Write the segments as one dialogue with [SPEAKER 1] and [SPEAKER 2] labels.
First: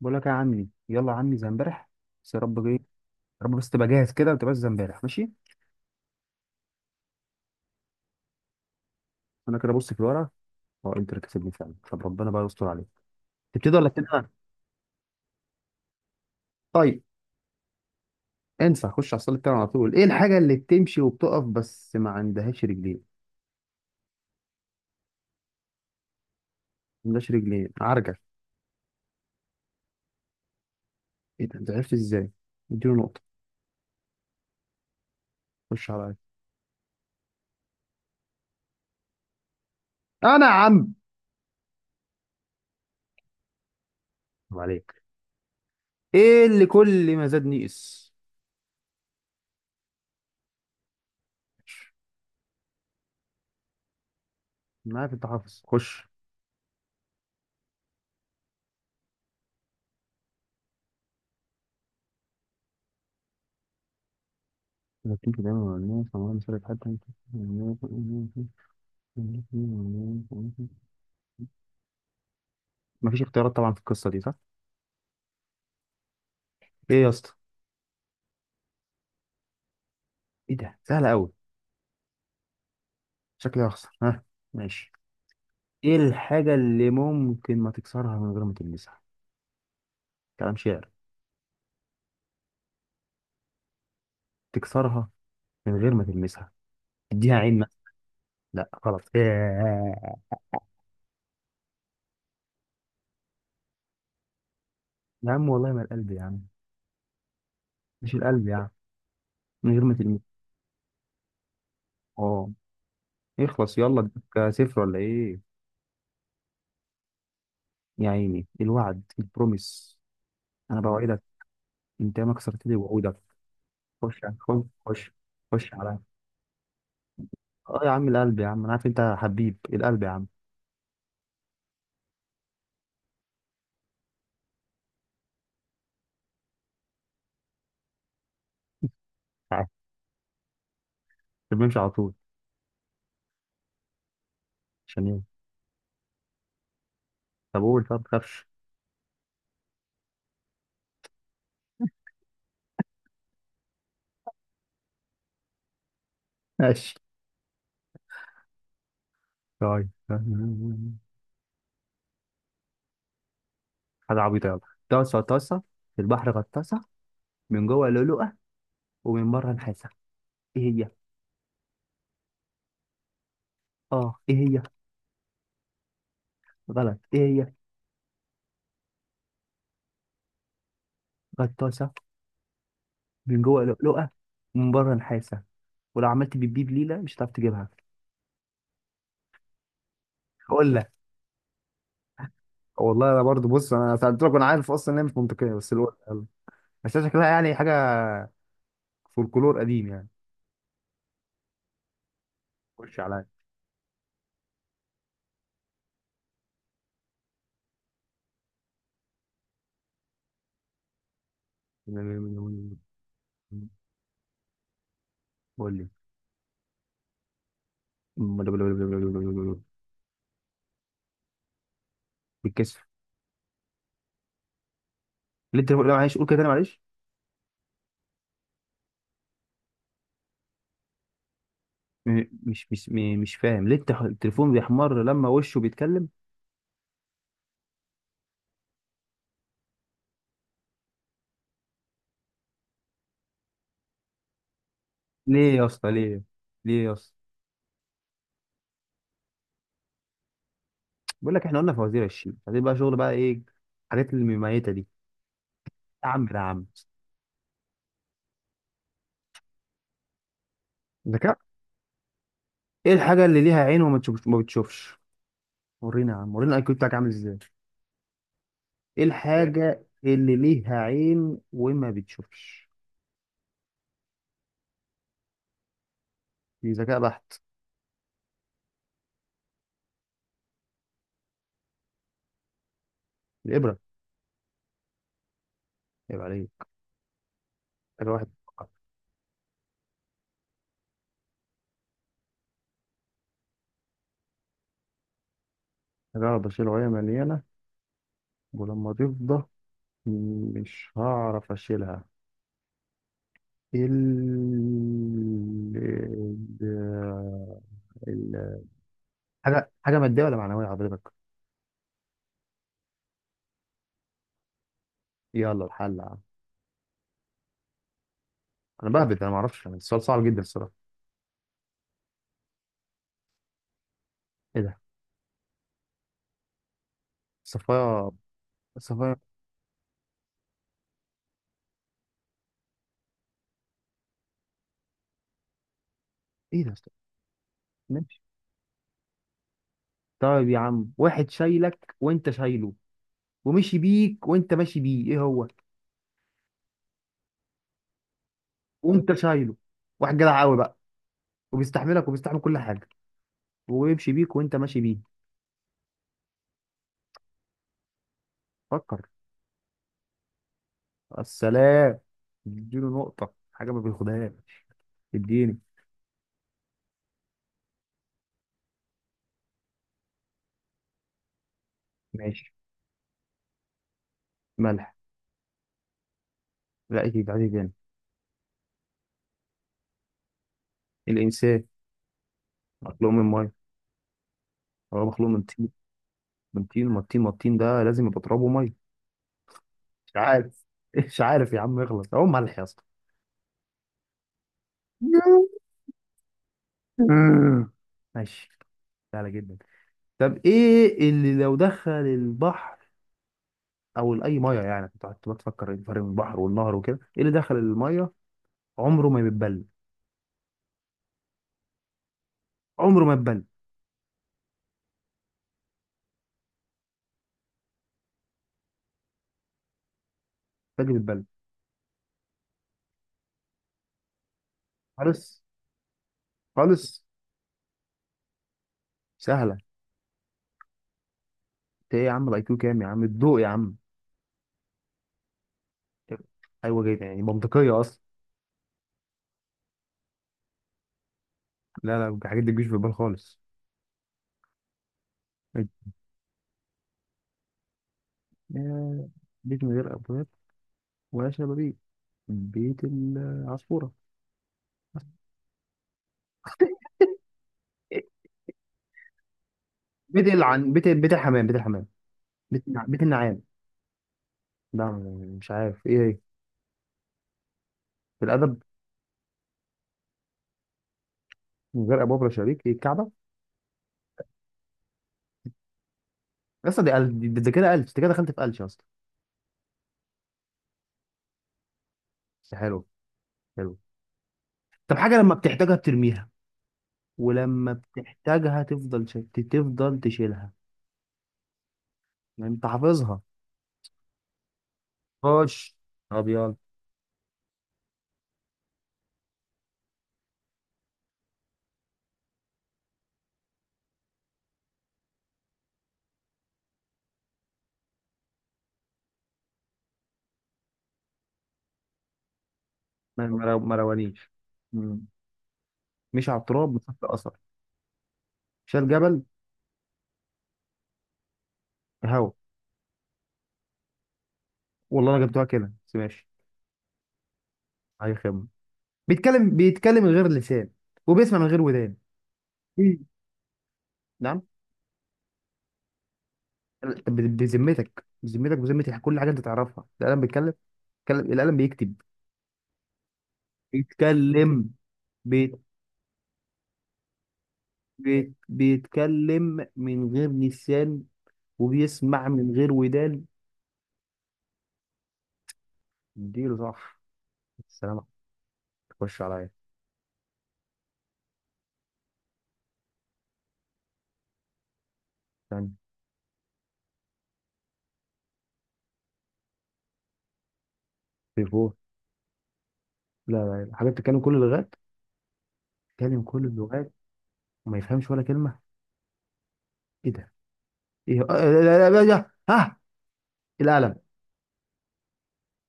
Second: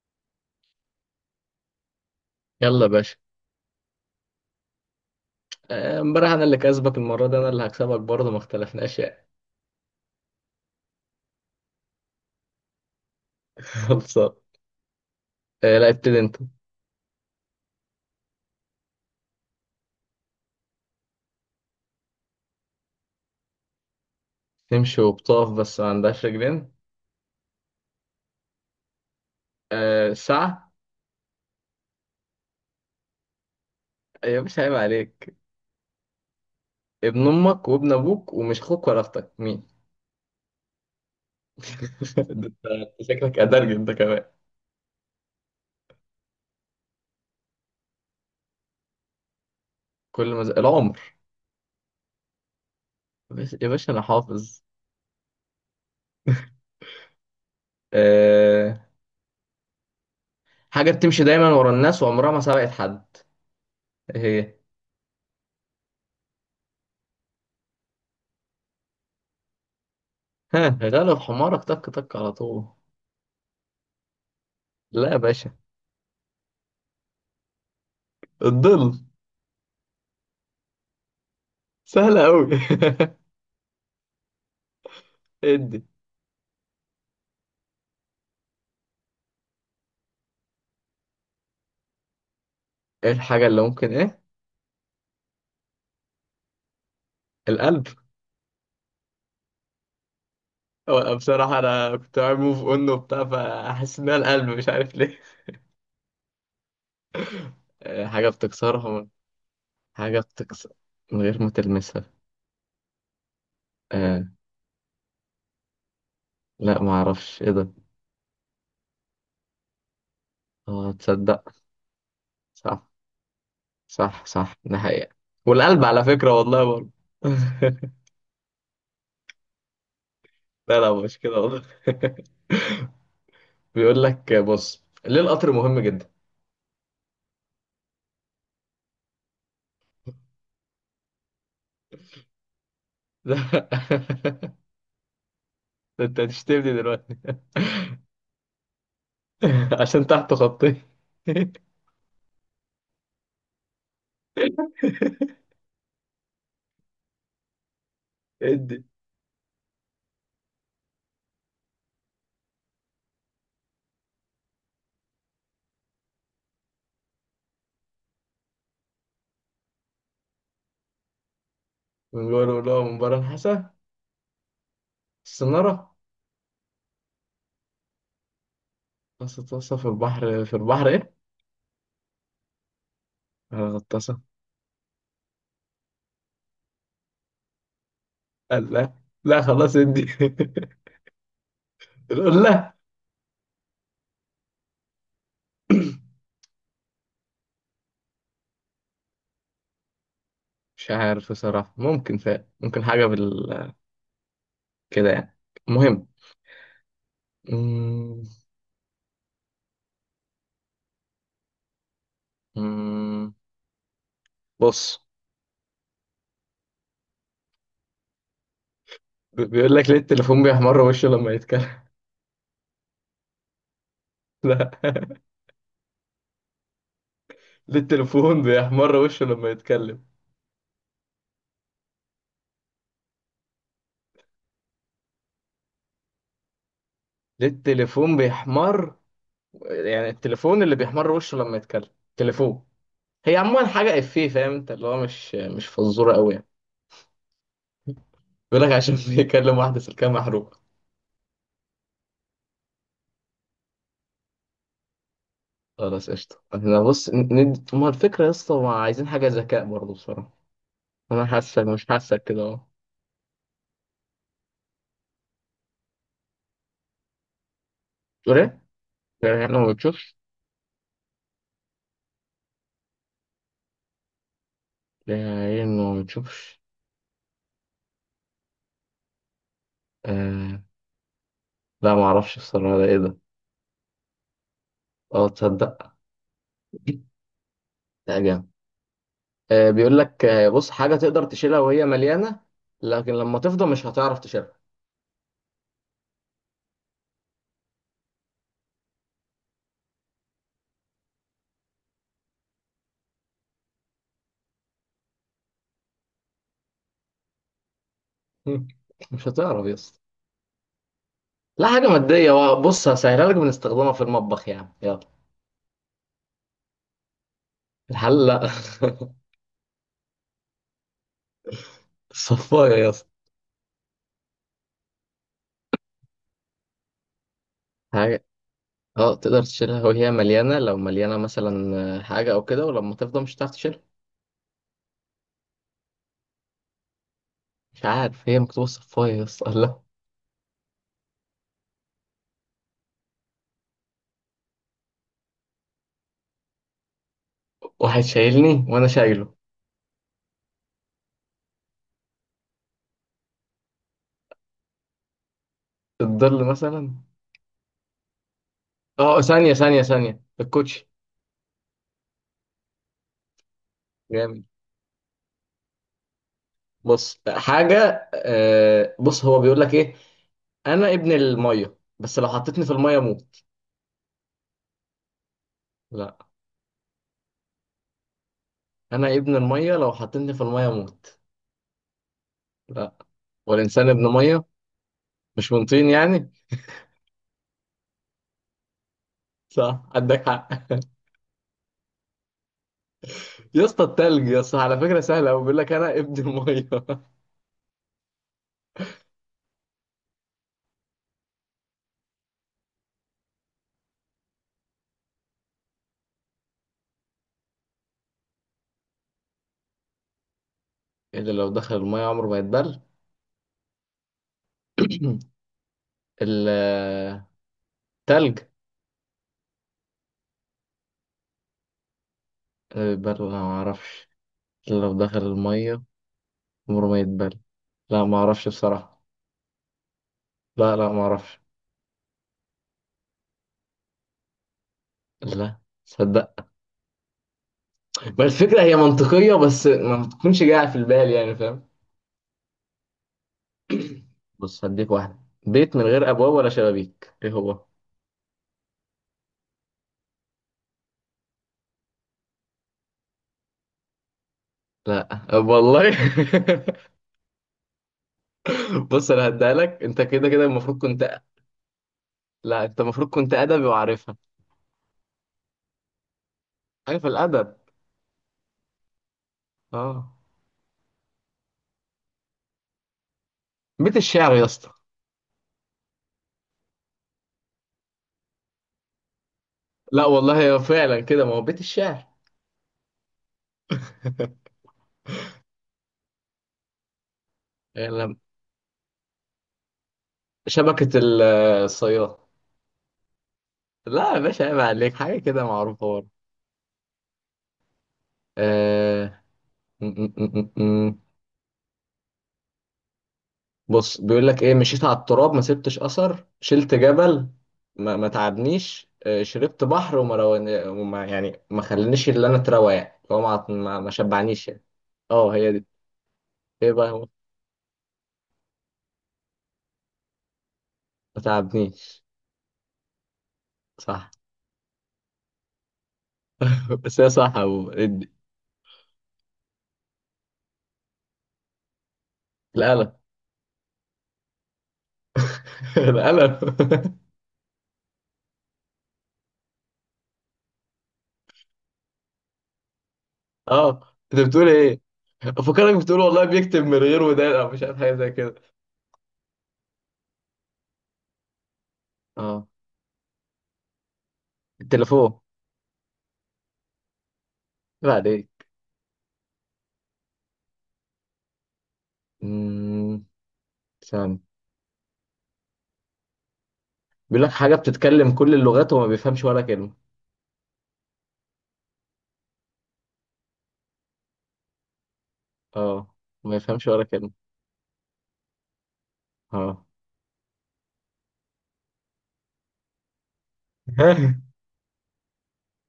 [SPEAKER 1] بقول لك يا عمي، يلا يا عمي زي امبارح. بس يا رب، جاي يا
[SPEAKER 2] يلا يا باشا.
[SPEAKER 1] رب بس تبقى جاهز كده وتبقى زي امبارح، ماشي.
[SPEAKER 2] آه، امبارح انا اللي كسبك المره دي انا اللي هكسبك برضه ما اختلفناش يعني.
[SPEAKER 1] انا كده بص في الورقه. اه انتر كسبني فعلا، طب ربنا بقى يستر عليك. تبتدي ولا ابتدي انا؟
[SPEAKER 2] خلصان. آه، لا ابتدي انت.
[SPEAKER 1] طيب، انسى، خش على الصليب بتاعنا على طول. ايه الحاجه اللي بتمشي وبتقف بس ما عندهاش رجلين؟
[SPEAKER 2] تمشي وبتقف بس ما عندهاش رجلين.
[SPEAKER 1] ما عندهاش رجلين، عرجل.
[SPEAKER 2] أه ساعه.
[SPEAKER 1] ايه ده، انت عرفت ازاي؟ اديله نقطه.
[SPEAKER 2] يا باشا عيب عليك.
[SPEAKER 1] خش عليا.
[SPEAKER 2] ابن امك وابن ابوك ومش اخوك ولا اختك مين؟
[SPEAKER 1] انا يا عم.
[SPEAKER 2] ده انت. أنت شكلك ادرج انت كمان.
[SPEAKER 1] طب عليك. ايه اللي كل ما زاد نقص؟
[SPEAKER 2] كل ما العمر. بس يا باشا انا حافظ.
[SPEAKER 1] انا عارف انت حافظ، خش.
[SPEAKER 2] أه. حاجه بتمشي دايما ورا الناس وعمرها ما سبقت حد. إيه هي؟
[SPEAKER 1] إذا كنت دايما مع الناس، أمرها مسألة حد.
[SPEAKER 2] ها غلب حمارك تك تك على طول.
[SPEAKER 1] مفيش اختيارات طبعا في القصة دي صح؟
[SPEAKER 2] لا يا باشا.
[SPEAKER 1] ايه يا اسطى؟
[SPEAKER 2] الظل.
[SPEAKER 1] ايه ده؟ سهلة أوي.
[SPEAKER 2] سهله قوي
[SPEAKER 1] شكلي هخسر ها. ماشي.
[SPEAKER 2] ادي.
[SPEAKER 1] ايه الحاجة اللي ممكن ما تكسرها من غير ما تلمسها؟ كلام، شعر،
[SPEAKER 2] ايه الحاجة اللي ممكن ايه؟
[SPEAKER 1] تكسرها من غير ما تلمسها. اديها عين
[SPEAKER 2] القلب.
[SPEAKER 1] مثلا. لا غلط. إيه.
[SPEAKER 2] هو أنا بصراحة انا كنت عامل موف اون وبتاع فحاسس انها القلب مش عارف ليه.
[SPEAKER 1] يا عم والله ما القلب يا عم.
[SPEAKER 2] آه،
[SPEAKER 1] مش
[SPEAKER 2] حاجة
[SPEAKER 1] القلب يا عم،
[SPEAKER 2] بتكسرها.
[SPEAKER 1] من غير ما
[SPEAKER 2] حاجة
[SPEAKER 1] تلمسها.
[SPEAKER 2] بتكسر من غير ما تلمسها.
[SPEAKER 1] اه. اخلص يلا،
[SPEAKER 2] آه.
[SPEAKER 1] اديك صفر ولا ايه؟
[SPEAKER 2] لا ما اعرفش ايه ده.
[SPEAKER 1] يا عيني الوعد البروميس. انا
[SPEAKER 2] اه
[SPEAKER 1] بوعدك.
[SPEAKER 2] تصدق.
[SPEAKER 1] انت ما كسرت لي
[SPEAKER 2] صح
[SPEAKER 1] وعودك. خش
[SPEAKER 2] صح صح،
[SPEAKER 1] خش
[SPEAKER 2] ده
[SPEAKER 1] خش.
[SPEAKER 2] حقيقة.
[SPEAKER 1] خش
[SPEAKER 2] والقلب
[SPEAKER 1] عليا.
[SPEAKER 2] على فكرة والله برضه.
[SPEAKER 1] اه يا عم القلب يا عم، انا عارف انت حبيب إيه، القلب يا عم.
[SPEAKER 2] لا لا مش كده والله. بيقول لك بص ليه القطر مهم جدا.
[SPEAKER 1] عارف، بنمشي على طول. عشان ايه؟
[SPEAKER 2] ده انت هتشتمني دلوقتي.
[SPEAKER 1] طب قول، طب ما تخافش.
[SPEAKER 2] عشان تحته خطين.
[SPEAKER 1] ماشي.
[SPEAKER 2] ادي.
[SPEAKER 1] طيب، حاجة عبيطة يلا. طاسة طاسة في البحر غطاسة، من جوه لؤلؤة ومن بره نحاسة، ايه هي؟
[SPEAKER 2] بيقولوا له مباراة الحسا.
[SPEAKER 1] اه ايه هي؟
[SPEAKER 2] السنارة.
[SPEAKER 1] غلط، ايه هي؟
[SPEAKER 2] غطاسة غطاسة في البحر في البحر إيه؟
[SPEAKER 1] غطاسة من جوه لؤلؤة
[SPEAKER 2] غطاسة.
[SPEAKER 1] ومن بره نحاسة، ولو عملت بيبيب ليلة مش هتعرف تجيبها.
[SPEAKER 2] قال لا. لا خلاص ادي.
[SPEAKER 1] اقول لك.
[SPEAKER 2] يقول لا.
[SPEAKER 1] والله انا برضو، بص، انا سالت لك وانا عارف اصلا ان هي مش منطقيه، بس الوقت، بس شكلها يعني حاجه فولكلور قديم يعني.
[SPEAKER 2] مش عارف بصراحة ممكن فعلا ممكن
[SPEAKER 1] خش
[SPEAKER 2] حاجة بال كده يعني. المهم. مم،
[SPEAKER 1] عليا.
[SPEAKER 2] مم، بص.
[SPEAKER 1] قول لي.
[SPEAKER 2] بيقول لك ليه التليفون بيحمر وشه لما يتكلم.
[SPEAKER 1] بالكسف.
[SPEAKER 2] لا.
[SPEAKER 1] ليه التليفون، لا معلش قول كده تاني، معلش.
[SPEAKER 2] ليه التليفون بيحمر وشه لما يتكلم؟
[SPEAKER 1] مش فاهم، ليه التليفون بيحمر لما وشه بيتكلم؟
[SPEAKER 2] ليه التليفون بيحمر؟ يعني التليفون اللي بيحمر وشه لما يتكلم. تليفون. هي عموما حاجة إفيه فاهم أنت اللي هو مش
[SPEAKER 1] ليه يا
[SPEAKER 2] مش
[SPEAKER 1] اسطى،
[SPEAKER 2] فزورة
[SPEAKER 1] ليه؟
[SPEAKER 2] أوي يعني.
[SPEAKER 1] ليه يا اسطى؟
[SPEAKER 2] بيقول لك عشان بيكلم واحدة سلكها محروقة.
[SPEAKER 1] بقول لك احنا قلنا فوازير الشيء، عايزين بقى شغل بقى، ايه الحاجات المميتة دي؟ يا
[SPEAKER 2] خلاص
[SPEAKER 1] عم يا
[SPEAKER 2] قشطة
[SPEAKER 1] عم،
[SPEAKER 2] احنا بص ما الفكرة يا اسطى ما عايزين حاجة ذكاء برضه بصراحة. أنا
[SPEAKER 1] ذكاء.
[SPEAKER 2] حاسك مش حاسك كده أهو.
[SPEAKER 1] ايه الحاجة اللي ليها عين وما تشوفش، ما بتشوفش؟ ورينا يا عم، ورينا الاي كيو بتاعك عامل ازاي.
[SPEAKER 2] تقول إيه؟
[SPEAKER 1] ايه
[SPEAKER 2] يعني إنه ما
[SPEAKER 1] الحاجة
[SPEAKER 2] بتشوفش؟
[SPEAKER 1] اللي ليها عين وما بتشوفش؟
[SPEAKER 2] يعني إنه ما بتشوفش؟
[SPEAKER 1] دي ذكاء بحت.
[SPEAKER 2] آه. لا ما أعرفش بصراحة ده إيه ده؟
[SPEAKER 1] الإبرة.
[SPEAKER 2] أه تصدق.
[SPEAKER 1] يبقى عليك. حاجة
[SPEAKER 2] لا
[SPEAKER 1] واحد.
[SPEAKER 2] جامد. بيقول لك بص حاجة تقدر تشيلها وهي مليانة لكن لما تفضى مش هتعرف تشيلها.
[SPEAKER 1] حاجة واحد بشيل وهي مليانة، ولما تفضى مش هعرف اشيلها. ال ال ال-
[SPEAKER 2] مش هتعرف
[SPEAKER 1] حاجه
[SPEAKER 2] يا
[SPEAKER 1] حاجه
[SPEAKER 2] اسطى.
[SPEAKER 1] ماديه ولا معنويه حضرتك؟
[SPEAKER 2] لا حاجة مادية بقى بص هسهلها لك بنستخدمها في المطبخ يعني يلا.
[SPEAKER 1] يلا الحل يا عم.
[SPEAKER 2] الحلة.
[SPEAKER 1] انا بهبد، انا ما اعرفش يعني، السؤال صعب جدا الصراحه.
[SPEAKER 2] الصفاية يا اسطى.
[SPEAKER 1] ايه ده؟ صفايا.
[SPEAKER 2] حاجة. اه
[SPEAKER 1] صفايا.
[SPEAKER 2] تقدر تشيلها وهي مليانة لو مليانة مثلا حاجة أو كده ولما تفضى مش هتعرف تشيلها.
[SPEAKER 1] ايه ده؟
[SPEAKER 2] مش
[SPEAKER 1] ماشي.
[SPEAKER 2] عارف هي مكتوبة الصفاية يا اسطى الله.
[SPEAKER 1] طيب يا عم، واحد شايلك وانت شايله، ومشي بيك وانت ماشي بيه، ايه هو؟
[SPEAKER 2] واحد شايلني وأنا
[SPEAKER 1] وانت
[SPEAKER 2] شايله.
[SPEAKER 1] شايله، واحد جدع قوي بقى، وبيستحملك وبيستحمل كل حاجه، ويمشي بيك وانت ماشي بيه.
[SPEAKER 2] الظل مثلا.
[SPEAKER 1] فكر.
[SPEAKER 2] اه ثانية ثانية ثانية الكوتشي.
[SPEAKER 1] السلام. اديله نقطة. حاجة ما بياخدهاش.
[SPEAKER 2] جامد.
[SPEAKER 1] اديني.
[SPEAKER 2] بص حاجة بص هو بيقول لك إيه. أنا ابن المية بس لو
[SPEAKER 1] ماشي.
[SPEAKER 2] حطيتني في المية أموت.
[SPEAKER 1] ملح.
[SPEAKER 2] لا.
[SPEAKER 1] لا، ايه عادي تاني.
[SPEAKER 2] أنا ابن المية لو حطيتني في المية أموت.
[SPEAKER 1] الإنسان
[SPEAKER 2] لا.
[SPEAKER 1] مخلوق من مية،
[SPEAKER 2] والإنسان ابن مية.
[SPEAKER 1] هو مخلوق من
[SPEAKER 2] مش من
[SPEAKER 1] طين،
[SPEAKER 2] طين يعني.
[SPEAKER 1] من طين، ما الطين، ما الطين ده لازم يبقى ترابه مية.
[SPEAKER 2] صح
[SPEAKER 1] مش
[SPEAKER 2] عندك حق
[SPEAKER 1] عارف. مش عارف يا عم، اغلط، هو ملح يا اسطى.
[SPEAKER 2] يا اسطى التلج يا اسطى على فكرة سهلة أوي بيقول لك أنا ابن المية
[SPEAKER 1] ماشي. سهلة جدا. طب ايه اللي لو دخل البحر او اي ميه يعني، كنت قعدت بتفكر إيه الفرق بين البحر والنهر وكده، ايه اللي دخل الميه عمره ما بيتبل؟
[SPEAKER 2] إيه اللي لو دخل المية عمره ما يتبل؟
[SPEAKER 1] عمره ما يتبل.
[SPEAKER 2] التلج.
[SPEAKER 1] باجي بيتبل
[SPEAKER 2] يتبل ولا ما أعرفش. اللي لو دخل
[SPEAKER 1] خالص،
[SPEAKER 2] المية عمره
[SPEAKER 1] خالص.
[SPEAKER 2] ما يتبل. لا ما أعرفش بصراحة.
[SPEAKER 1] سهله.
[SPEAKER 2] لا لا ما أعرفش.
[SPEAKER 1] انت ايه يا عم، الاي كيو كام يا عم؟ الضوء يا عم.
[SPEAKER 2] لا. صدق.
[SPEAKER 1] ايوه جدا، يعني منطقيه اصلا.
[SPEAKER 2] ما الفكرة هي منطقية بس ما بتكونش جاية في البال يعني فاهم.
[SPEAKER 1] لا لا، الحاجات دي مش في البال خالص.
[SPEAKER 2] بص هديك واحدة. بيت من غير أبواب ولا شبابيك إيه هو؟
[SPEAKER 1] آه، بيت من غير ابواب ولا شبابيك. بيت العصفوره.
[SPEAKER 2] لا والله. بص انا هديها لك انت
[SPEAKER 1] بيت
[SPEAKER 2] كده كده
[SPEAKER 1] العن
[SPEAKER 2] المفروض
[SPEAKER 1] بيت بيت
[SPEAKER 2] كنت.
[SPEAKER 1] الحمام، بيت الحمام،
[SPEAKER 2] لا انت
[SPEAKER 1] بيت
[SPEAKER 2] المفروض كنت
[SPEAKER 1] النعام.
[SPEAKER 2] ادبي وعارفها.
[SPEAKER 1] لا، مش عارف ايه هي.
[SPEAKER 2] عارف الادب.
[SPEAKER 1] في الادب.
[SPEAKER 2] اه.
[SPEAKER 1] من غير ابواب ولا شبابيك، ايه الكعبه؟
[SPEAKER 2] بيت الشعر يا اسطى.
[SPEAKER 1] اصلا دي ألف، ده كده ألف، انت كده دخلت في ألف اصلا.
[SPEAKER 2] لا والله هو فعلا كده ما هو بيت الشعر.
[SPEAKER 1] بس حلو، حلو. طب حاجه لما بتحتاجها بترميها، ولما
[SPEAKER 2] يلا،
[SPEAKER 1] بتحتاجها تفضل تشيلها.
[SPEAKER 2] شبكة الصياد.
[SPEAKER 1] يعني انت حافظها.
[SPEAKER 2] لا يا باشا عيب عليك حاجة كده
[SPEAKER 1] خش.
[SPEAKER 2] معروفة برضه.
[SPEAKER 1] ابيض.
[SPEAKER 2] آه. م- م- م- م- م. بص بيقول لك ايه مشيت على التراب ما سبتش اثر شلت جبل ما تعبنيش شربت بحر وما, رواني... وما يعني ما خلانيش اللي انا اتروى يعني هو ما
[SPEAKER 1] ما
[SPEAKER 2] ما ما
[SPEAKER 1] روانيش.
[SPEAKER 2] شبعنيش يعني.
[SPEAKER 1] مم.
[SPEAKER 2] اه هي دي.
[SPEAKER 1] مشي على
[SPEAKER 2] ايه
[SPEAKER 1] التراب
[SPEAKER 2] بقى هو؟
[SPEAKER 1] مسافه اثر، شال جبل.
[SPEAKER 2] ما تعبنيش.
[SPEAKER 1] هوا.
[SPEAKER 2] صح.
[SPEAKER 1] والله انا جبتها كده بس، ماشي.
[SPEAKER 2] بس هي صح هو القلم.
[SPEAKER 1] اي خدمه. بيتكلم، بيتكلم من غير لسان، وبيسمع من غير ودان. مم. نعم.
[SPEAKER 2] القلم.
[SPEAKER 1] بذمتك، بذمتك، بذمتي كل حاجه انت تعرفها. القلم بيتكلم؟ القلم بيكتب.
[SPEAKER 2] اه انت بتقول
[SPEAKER 1] بيتكلم.
[SPEAKER 2] ايه.
[SPEAKER 1] بيت
[SPEAKER 2] افكرك بتقول والله بيكتب من غير ودان او مش عارف حاجه زي
[SPEAKER 1] بيت
[SPEAKER 2] كده.
[SPEAKER 1] بيتكلم من غير لسان، وبيسمع
[SPEAKER 2] اه.
[SPEAKER 1] من غير ودان.
[SPEAKER 2] التليفون.
[SPEAKER 1] اديله صح. السلام
[SPEAKER 2] بعد
[SPEAKER 1] عليكم.
[SPEAKER 2] ايه.
[SPEAKER 1] خش عليا.
[SPEAKER 2] امم ثاني.
[SPEAKER 1] استنى.
[SPEAKER 2] بيقول لك حاجه بتتكلم كل اللغات وما بيفهمش ولا كلمه.
[SPEAKER 1] في فور. لا لا لا. حاجه بتتكلم كل اللغات،
[SPEAKER 2] اه.
[SPEAKER 1] بتتكلم
[SPEAKER 2] ما
[SPEAKER 1] كل
[SPEAKER 2] يفهمش ولا
[SPEAKER 1] اللغات
[SPEAKER 2] كلمه.
[SPEAKER 1] وما يفهمش ولا كلمه.
[SPEAKER 2] اه.
[SPEAKER 1] ايه ده؟ ايه؟ آه، لا لا لا لا ها، إيه، القلم.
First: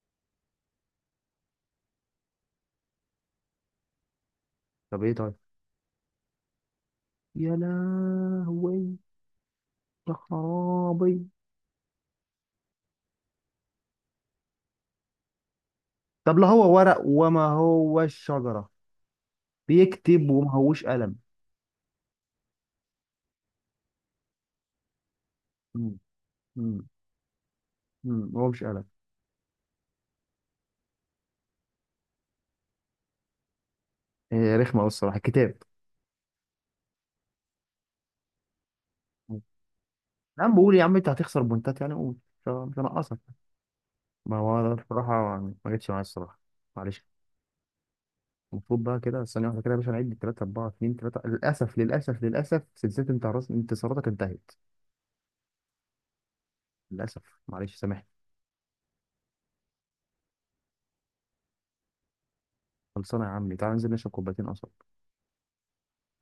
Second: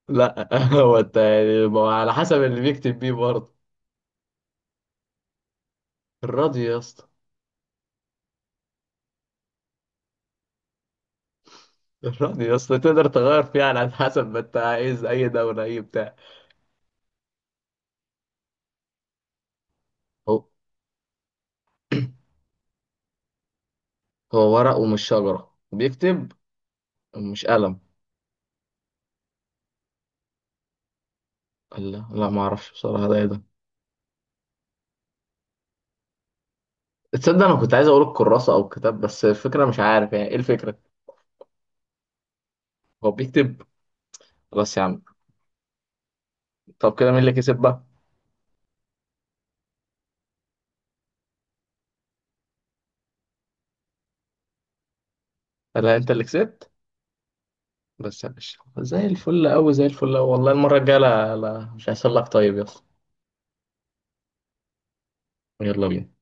[SPEAKER 2] لا. هو انت يعني ما هو على حسب اللي بيكتب بيه برضه.
[SPEAKER 1] طب ايه؟ طيب،
[SPEAKER 2] الراديو يا اسطى.
[SPEAKER 1] يا لهوي يا خرابي.
[SPEAKER 2] الراديو يا اسطى تقدر تغير فيه على حسب ما انت عايز اي دوله اي بتاع.
[SPEAKER 1] طب لا، هو ورق وما هو الشجره، بيكتب
[SPEAKER 2] هو.
[SPEAKER 1] وما هوش قلم.
[SPEAKER 2] هو ورق ومش شجرة
[SPEAKER 1] مم،
[SPEAKER 2] وبيكتب
[SPEAKER 1] مم،
[SPEAKER 2] ومش قلم.
[SPEAKER 1] هو مش قلم.
[SPEAKER 2] قال لا لا ما اعرفش بصراحة ده ايه ده.
[SPEAKER 1] إيه رخمه قوي الصراحه. كتاب.
[SPEAKER 2] تصدق انا كنت عايز اقول الكراسة او الكتاب بس
[SPEAKER 1] مم.
[SPEAKER 2] الفكرة مش عارف يعني ايه
[SPEAKER 1] انا بقول
[SPEAKER 2] الفكرة.
[SPEAKER 1] يا عم انت هتخسر بوينتات يعني، قول، مش
[SPEAKER 2] هو
[SPEAKER 1] هنقصك.
[SPEAKER 2] بيكتب.
[SPEAKER 1] ما هو أنا
[SPEAKER 2] خلاص يا عم.
[SPEAKER 1] بصراحه ما جتش معايا الصراحه،
[SPEAKER 2] طب
[SPEAKER 1] معلش.
[SPEAKER 2] كده مين اللي كسب بقى؟
[SPEAKER 1] المفروض بقى كده، ثانية واحدة كده يا باشا، نعد 3 4 2 3. للأسف، للأسف، للأسف، سلسلة انت انتصاراتك انتهت.
[SPEAKER 2] قال لها انت اللي كسبت.
[SPEAKER 1] للأسف، معلش سامحني.
[SPEAKER 2] بس يا باشا زي الفل قوي زي الفل قوي والله المرة الجاية لا لا مش هيحصل لك طيب يا اسطى.
[SPEAKER 1] خلصانة يا عمي، تعال ننزل نشرب كوبايتين قصب.
[SPEAKER 2] يلا بينا.